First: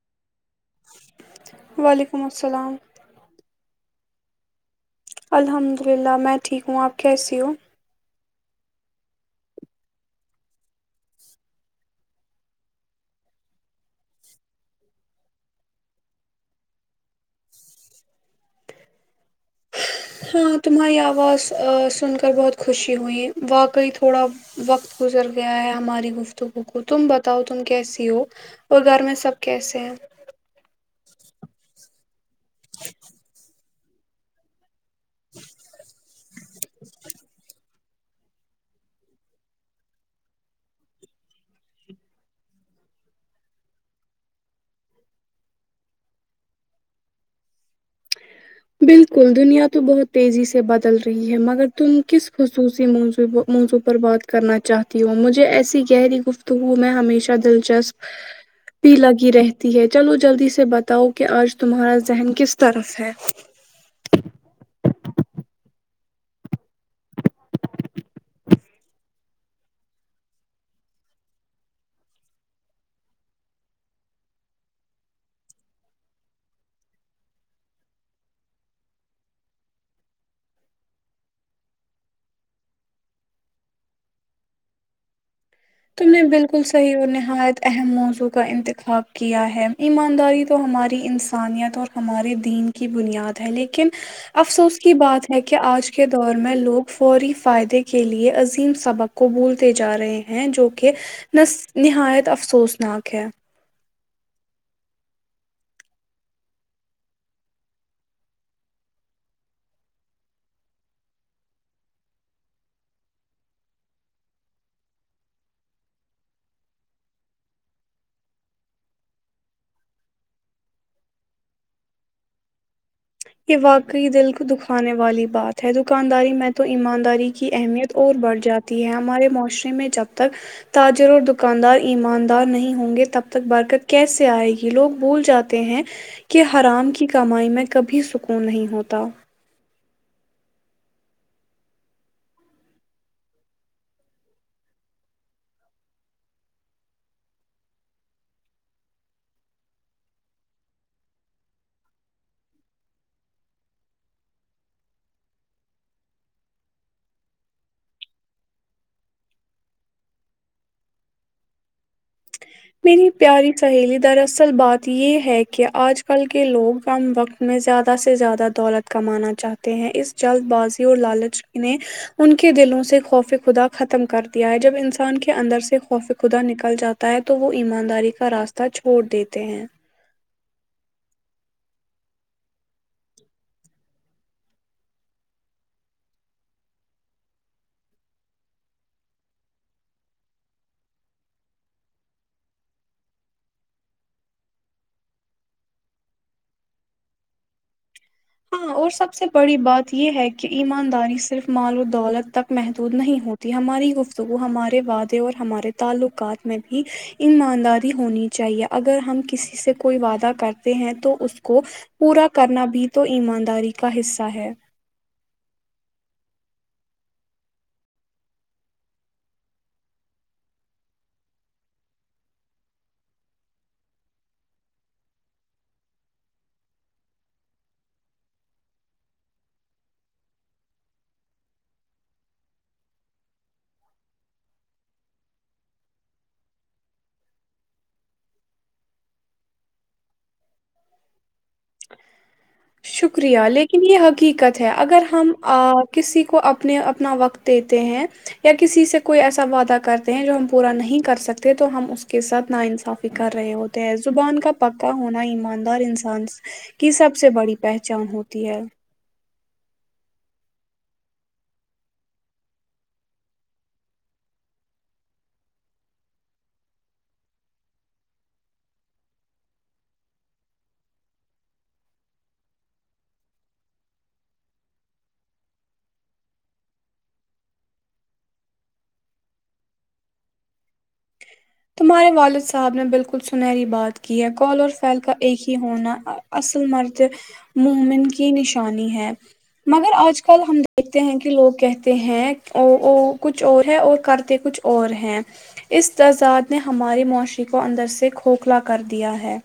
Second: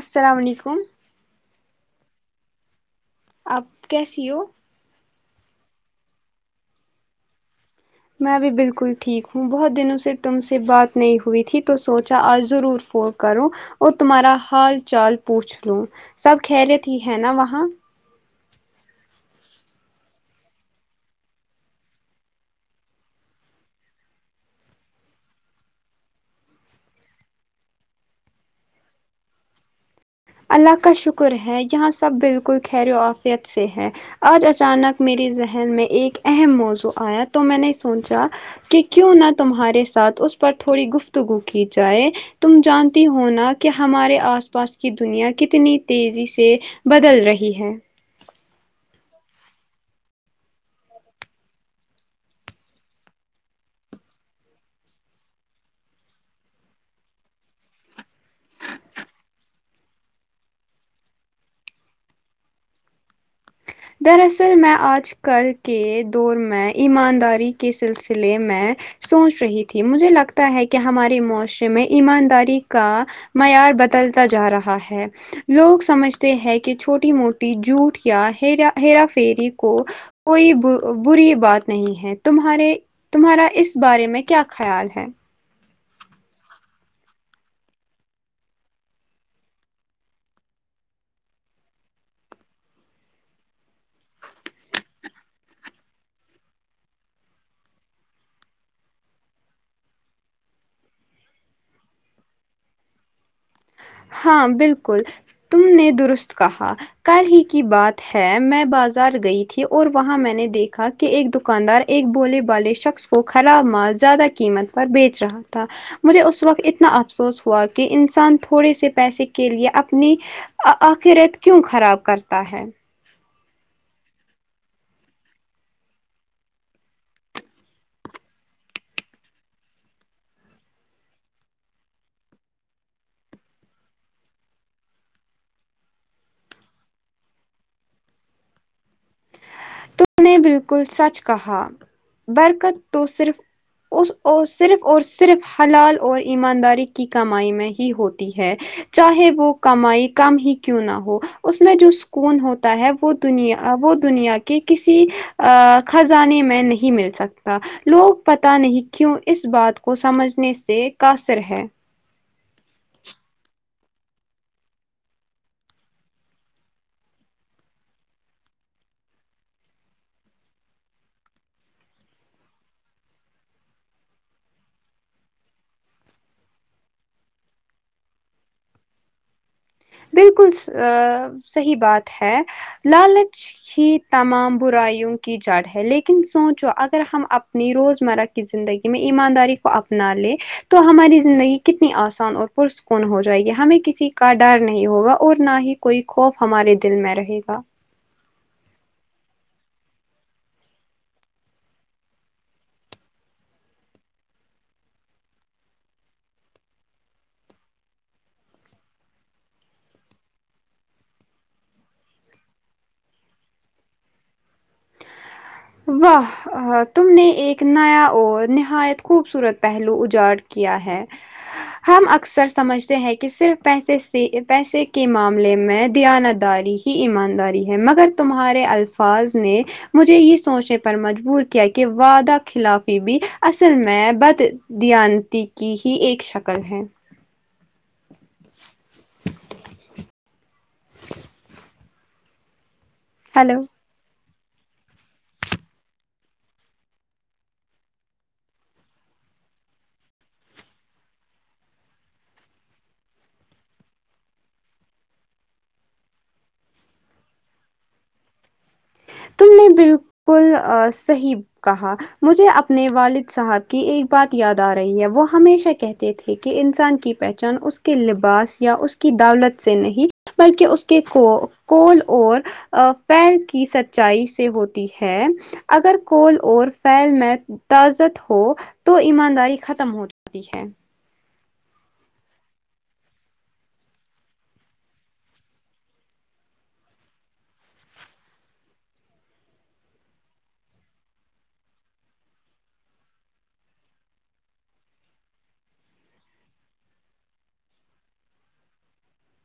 السلام وعلیکم وعلیکم السلام آپ کیسی ہو الحمد للہ میں ٹھیک ہوں آپ کیسی ہو میں بھی بالکل ٹھیک ہوں بہت دنوں سے تم سے بات نہیں ہوئی تھی تو سوچا آج ضرور فون کروں اور تمہارا حال چال پوچھ لوں سب خریت ہی ہے نا وہاں ہاں تمہاری آواز سن کر بہت خوشی ہوئی واقعی تھوڑا وقت گزر گیا ہے ہماری گفتگو کو تم بتاؤ تم کیسی ہو اور گھر میں سب کیسے ہیں اللہ کا شکر ہے یہاں سب بالکل خیر و آفیت سے ہے آج اچانک میرے ذہن میں ایک اہم موضوع آیا تو میں نے سوچا کہ کیوں نہ تمہارے ساتھ اس پر تھوڑی گفتگو کی جائے تم جانتی ہو نا کہ ہمارے آس پاس کی دنیا کتنی تیزی سے بدل رہی ہے بالکل دنیا تو بہت تیزی سے بدل رہی ہے مگر تم کس خصوصی موضوع کو موضوع پر بات کرنا چاہتی ہوں مجھے ایسی گہری گفتگو میں ہمیشہ دلچسپ پ لگی رہتی ہے چلو جلدی سے بتاؤ کہ آج تمہارا ذہن کس طرف ہے دراصل میں آج کل کے دور میں ایمانداری کے سلسلے میں سوچ رہی تھی مجھے لگتا ہے کہ ہمارے معاشرے میں ایمانداری کا معیار بدلتا جا رہا ہے لوگ سمجھتے ہیں کہ چھوٹی موٹی جوٹ یا ہا ہیرافیری کو کوئی بری بات نہیں ہے تمہارے تمہارا اس بارے میں کیا خیال ہے تم نے بالکل صحیح اور نہایت اہم موضوع کا انتخاب کیا ہے ایمانداری تو ہماری انسانیت اور ہمارے دین کی بنیاد ہے لیکن افسوس کی بات ہے کہ آج کے دور میں لوگ فوری فائدے کے لئے عظیم سبق کو بولتے جا رہے ہیں جو کہ نہایت افسوسناک ہے ہاں بالکل تم نے درست کہا کل ہی کی بات ہے میں بازار گئی تھی اور وہاں میں نے دیکھا کہ ایک دکاندار ایک بولے والے شخص کو خراب مال زیادہ قیمت پر بیچ رہا تھا مجھے اس وقت اتنا افسوس ہوا کہ انسان تھوڑے سے پیسے کے لیے اپنی آخرت کیوں خراب کرتا ہے یہ واقعی دل کو دکھانے والی بات ہے دکانداری میں تو ایمانداری کی اہمیت اور بڑھ جاتی تی ہے ہمارے معاشرے میں جب تک تاجر اور دکاندار ایماندار نہیں ہوں گے تب تک برکت کیسے آئے گی لوگ بھول جا تے ہیں کہ حرام کی کمائی میں کبھی سکون نہیں ہوتا تم نے بالکل سچ کہا برکت تو صرف اس صرف اور صرف حلال اور ایمانداری کی کمائی میں ہی ہوتی ہے چاہے وہ کمائی کم ہی کیوں نہ ہو اس میں جو سکون ہوتا ہے وہ دنیا وہ دنیا کے کسی خزانے میں نہیں مل سکتا لوگ پتا نہیں کیوں اس بات کو سمجھنے سے قاصر ہے میری پیاری سہیلی در اصل بات یہ ہے کہ آج کل کے لوگ کم وقت میں زیادہ سے زیادہ دولت کمانا چاہتے ہیں اس جلد بازی اور لالچ نے ان کے دلوں سے خوف خدا ختم کر دیا ہے جب انسان کے اندر سے خوف خدا نکل جاتا ہے تو وہ ایمانداری کا راستہ چھوڑ دیتے ہیں بالکل صحیح بات ہے لالچ ہی تمام برائیوں کی جڑ ہے لیکن سوچو اگر ہم اپنی روزمرہ کی زندگی میں ایمانداری کو اپنا لے تو ہماری زندگی کتنی آسان اور پرسکون ہو جائے گی ہمیں کسی کا ڈر نہیں ہوگا اور نہ ہی کوئی خوف ہمارے دل میں رہے گا ہاں اور سب سے بڑی بات یہ ہے کہ ایمانداری صرف مال و دولت تک محدود نہیں ہو تی ہماری گفتگو ہمارے وعدے اور ہمارے تعلقات میں بھی ایمانداری ہونی چاہیے اگر ہم کسی سے کوئی وعدہ کرتے ہیں تو اس کو پورا کرنا بھی تو ایمانداری کا حصہ ہے واہ تم نے ایک نیا اور نہایت خوبصورت پہلو اجاڑ کیا ہے ہم اکثر سمجھتے ہیں کہ صرف پیسے سے پیسے کے معاملے میں دیانتداری ایمانداری ہے مگر تمہارے الفاظ نے مجھے یہ سوچنے پر مجبور کیا کہ وعدہ خلافی بھی اصل میں بد دیانتی کی ہی ایک شکل ہے شکریہ ہیلو! لیکن یہ حقیقت ہے اگر ہم کسی کو اپنے اپنا وقت دیتے ہیں یا کسی سے کوئی ایسا وعدہ کرتے ہیں جو ہم پورا نہیں کر سکتے تو ہم اس کے ساتھ ناانصافی کر رہے ہو زبان کا پکا ہونا ایماندار انسان کی سب سے بڑی پہچان ہوتی ہے تم نے بالکل صحیح کہا مجھے اپنے والد صاحب کی ایک بات یاد آ رہی ہے وہ ہمیشہ کہتے تھے کہ انسان کی پہ چان اس کے لباس یا اس کی دولت سے نہیں بلکہ اس کے کول اور پیل کی سط چائی سے ہوتی ہے اگر کول اور فیل میں تازت ہو تو ایمانداری ختم ہو جاتی ہے تمہارے والد صاحب نے بالکل سنہری بات کی ہے کال اور فیل کا ایک ہی ہونا اصل مرد مومن کی نشانی ہے مگر آج کل ہم دیکھتے ہیں کہ لوگ کہتے ہیں کچھ اور ہے اور کرتے کچھ اور ہیں اس تضاد نے ہماری معاشرے کو اندر سے کھوکھلا کر دیا ہے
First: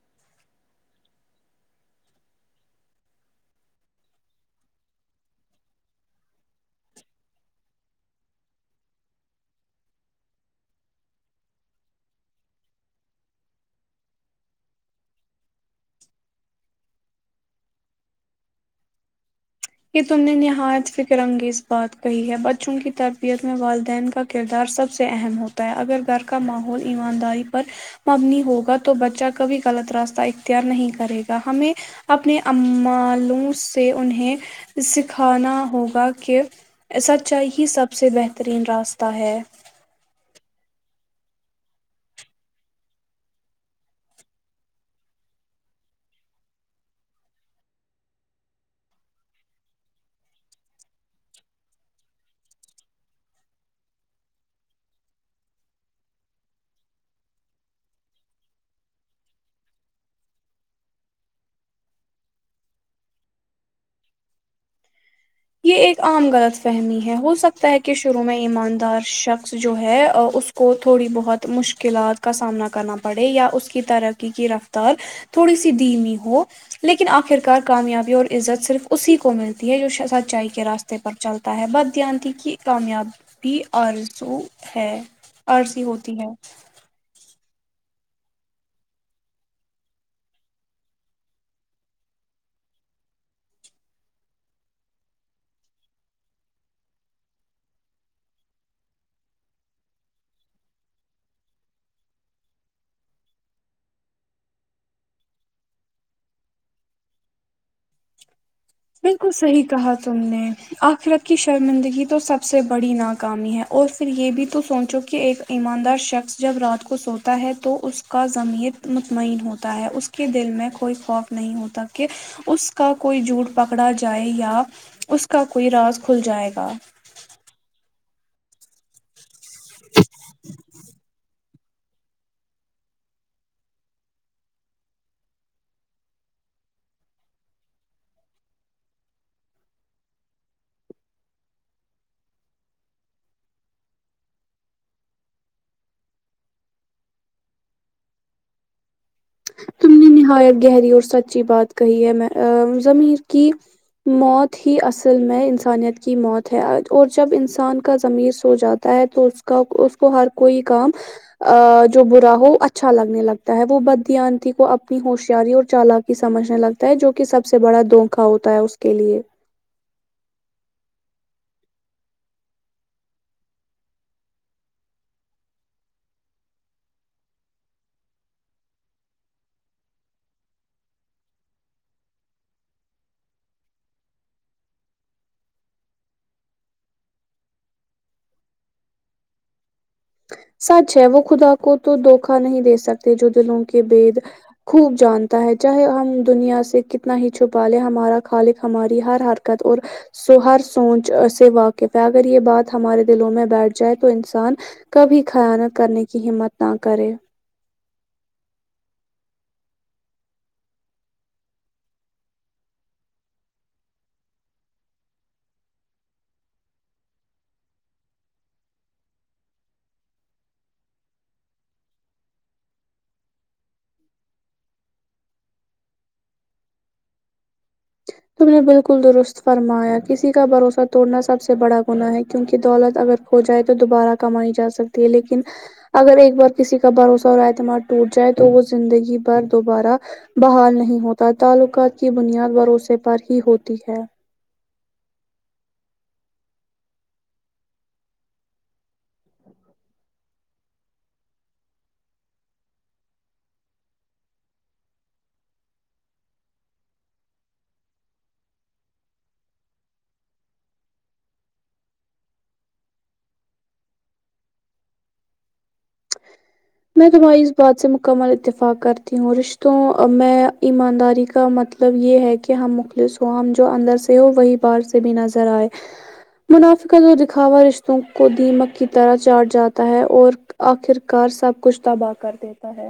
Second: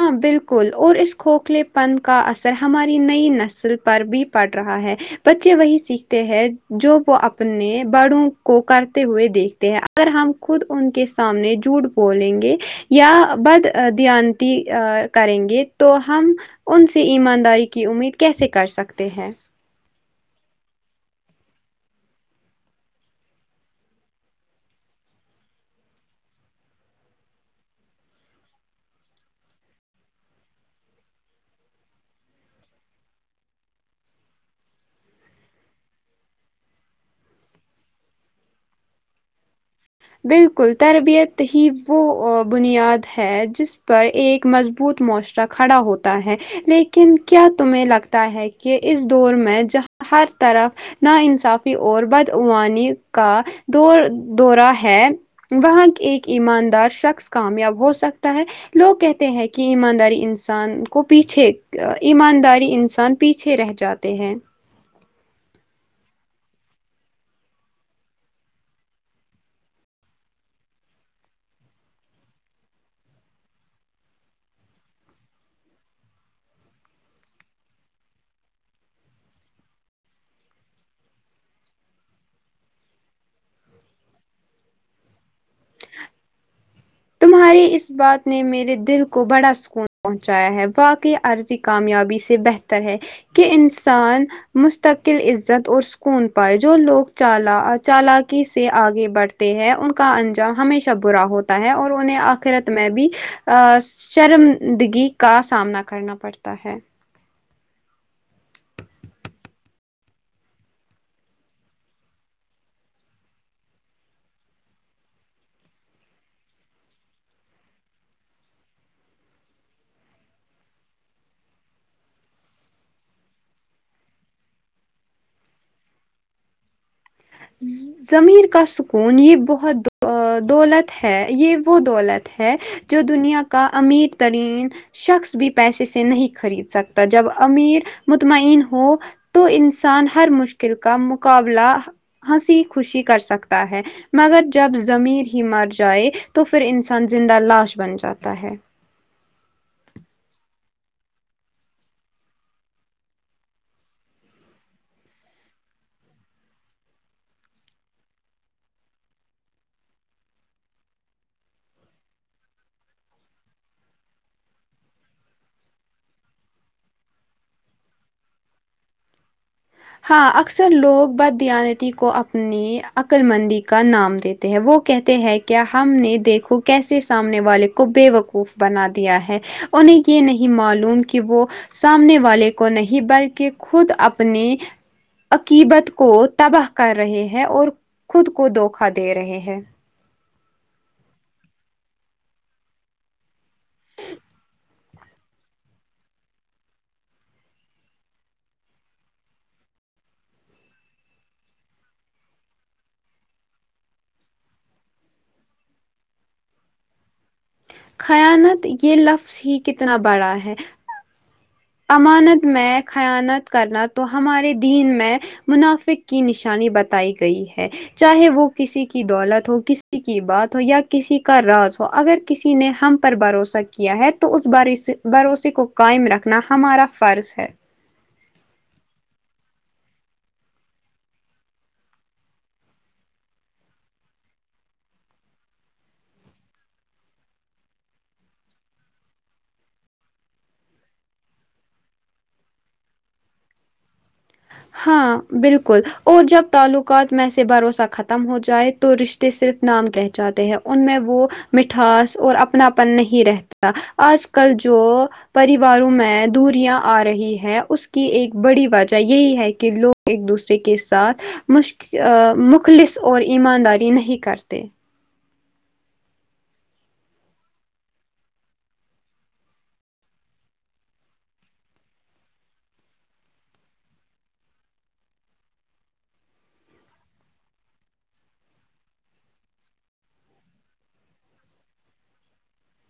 ہاں بالکل اور اس کھوکھلے پن کا اثر ہماری نئی نسل پر بھی پڑ رہا ہے بچے وہی سیکھتے ہیں جو وہ اپنے بڑوں کو کرتے ہوئے دیکھتے ہیں اگر ہم خود ان کے سامنے جھوٹ بولیں گے یا بد دیان تی کریں گے تو ہم ان سے ایمانداری کی امید کیسے کر سکتے ہیں کہ تم نے نہایت فکر انگیز بات کہی ہے بچوں کی تربیت میں والدین کا کردار سب سے اہم ہوتا ہے اگر گھر کا ماحول ایمانداری پر مبنی ہوگا تو بچہ کبھی غلط راستہ اختیار نہیں کرے گا ہمیں اپنے امالوں سے انہیں سکھانا ہوگا کہ سچائی ہی سب سے بہترین راستہ ہے بالکل تربیت ہی وہ بنیاد ہے جس پر ایک مضبوط معاشر کھڑا ہوتا ہے لیکن کیا تمہیں لگتا ہے کہ اس دور میں جہاں ہر طرف ناانصافی اور بدعوانی کا دور دورہ ہے ہے وہاں ایک ایماندار شخص کامیاب ہو سکتا ہے لوگ کہتے ہیں کہ ایمانداری انسان کو پیچھے ایمانداری انسان پیچھے پیچھے رہ جاتے ہیں یہ ایک عام غلط فہمی ہے ہو سکتا ہے کہ شروع میں ایماندار شخص جو ہے اس کو تھوڑی بہت مشکلات کا سامنا کرنا پڑے یا اس کی ترقی کی رفتار تھوڑی سی دھیمی ہو لیکن آخر کار کامیابی اور عزت صرف اسی کو ملتی ہے جو شہزا اونچائی کے راستے پر چلتا ہے بدان کی کامیاب پ آرزو ہے آرزی ہوتی ہے تمہاری اس بات نے میرے دل کو بڑا سکون پہنچایا ہے واقعی عرضی کامیابی سے بہتر تا ہے کہ انسان مستقل عزت اور سکون پائے جو لوگ چال چالاکی سے آگے بڑھتے ہیں ان کا انجام ہمیشہ برا ہوتا ہے اور انہیں آخرت میں بھی ا شرمندگی کا سامنا کرنا پڑتا ہے بالکل صحیح کہا تم نے آخرت کی شرمندگی تو سب سے بڑی ناکامی ہے اور پھر یہ بھی تو سوچو کہ ایک ایماندار شخص جب رات کو سوتا ہے تو اس کا ضمیر مطمئن ہوتا ہے اس کے دل میں کوئی خوف نہیں ہوتا کہ اس کا کوئی جھوٹ پکڑا جائے یا اس کا کوئی راز کھل جائے گا ضمیر کا سکون ہی بہت دولت ہے یہ وہ دولت ہے جو دنیا کا امیر ترین شخص بھی پیسے سے نہیں خرید سکتا جب امیر مطمئن ہو تو انسان ہر مشکل کا مقابلہ ہنسی خوشی کر سکتا ہے مگر جب ضمیر ہی مر جائے تو پھر انسان زندہ لاش بن جاتا ہے تم نے نہایت گہری اور سچی بات کہی ہے میں ضمیر کی موت ہی اصل میں انسانیت کی موت ہے اور جب انسان کا ضمیر سو جاتا تا ہے تو اس کا اس کو ہر کوئی کام ا جو برا ہو اچھا لگنے لگتا ہے وہ ب دانتی کو اپنی ہوشیاری اور چالاکی سمجھنے لگتا ہے جو کہ سب سے بڑا دھوکا ہوتا ہے اس کے لیے ہاں اکثر لوگ بددانتی کو اپنی عقل مندی کا نام دیتے ہیں وہ کہتے ہیں کیا ہم نے دیکھو کیسے سامنے والے کو بےوقوف بنا دیا ہے انہیں یہ نہیں معلوم کہ وہ سامنے والے کو نہیں بلکہ خود اپنے عقیبت کو تباہ کر رہے ہیں اور خود کو دھوکا دے رہے ہیں سچ ہے وہ خدا کو تو دھوکا نہیں دے سکتے جو دلوں کے بد خوب جانتا ہے چاہے ہم دنیا سے کتنا ہی چھپا لے ہمارا خالق ہماری ہر ہر اور سو ہر سوچ سے واقف ہے اگر یہ بات ہمارے دلوں میں بیٹھ جائے تو انسان کبھی خیانت کرنے کی ہمت نہ کرے خیانت یہ لفظ ہی کتنا بڑا ہے امانت میں خیانت کرنا تو ہمارے دین میں منافق کی نشانی بتائی گئی ہے چاہے وہ کسی کی دولت ہو کسی کی بات ہو یا کسی کا راز ہو اگر کسی نے ہم پر بھروسہ کیا ہے تو اس بھروسے بھروسے کو قایم رکھ رکھنا ہمارا فرض ہے تم نے بالکل درست فرمایا کسی کا بھروسہ توڑنا سب سے بڑا گناہ ہے کیونکہ دولت اگر ہو جائے تو دوبارہ کمائی جا سکتی ہے لیکن اگر ایک بار کسی کا بھروسہ اور اعتماد ٹوٹ جائے تو وہ زندگی بھر دوبارہ بحال نہیں ہوتا تعلقات کی بنیاد بھروسے پر ہی ہوتی ہے ہاں بالکل اور جب تعلقات میں سے بھروسہ ختم ہو جائے تو رشتے کے صرف نام رہ جاتے ہیں ان میں وہ مٹھاس اور اپناپن نہیں رہتا آج کل جو پریواروں میں دوریاں آ رہی ہے اس کی ایک بڑی وجہ یہی ہے کہ لوگ ایک دوسرے کے ساتھ مش مخلص اور ایمانداری نہیں کرتے میں تمہاری اس بات سے مکمل اتفاق کرتی ہوں رشتوں اور میں ایمانداری کا مطلب مطلب یہ ہے کہ ہم مخلص ہوں ہم جو اندر سے ہو وہی باہر سے بھی نظر آئے منافقت اور دکھاوا رشتوں کو دیمک کی طرح چاٹ جاتا ہے اور آخر کار سب کچھ تباہ کر دیتا ہے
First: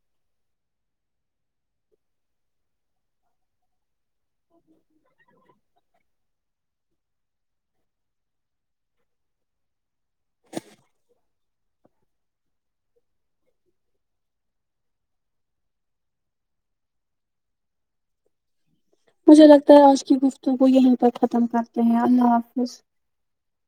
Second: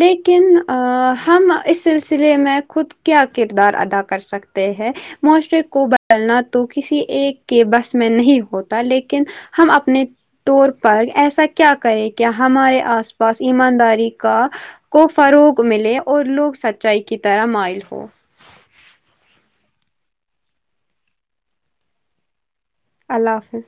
لیکن ہم اس سلسلے میں خود کیا کردار ادا کر سکتے ہیں معاشرے کو بدلنا تو کسی ایک کے بس میں نہیں ہوتا لیکن ہم اپنے طور پر ایسا کیا کریں کہ ہمارے آس پاس ایمانداری کا کو فروغ ملے اور لوگ سچائی کی طرح مائل ہوں مجھے لگتا ہے آج کی گفتو کو یہیں پر ختم کرتے ہیں اللہ حافظ اللہ حافظ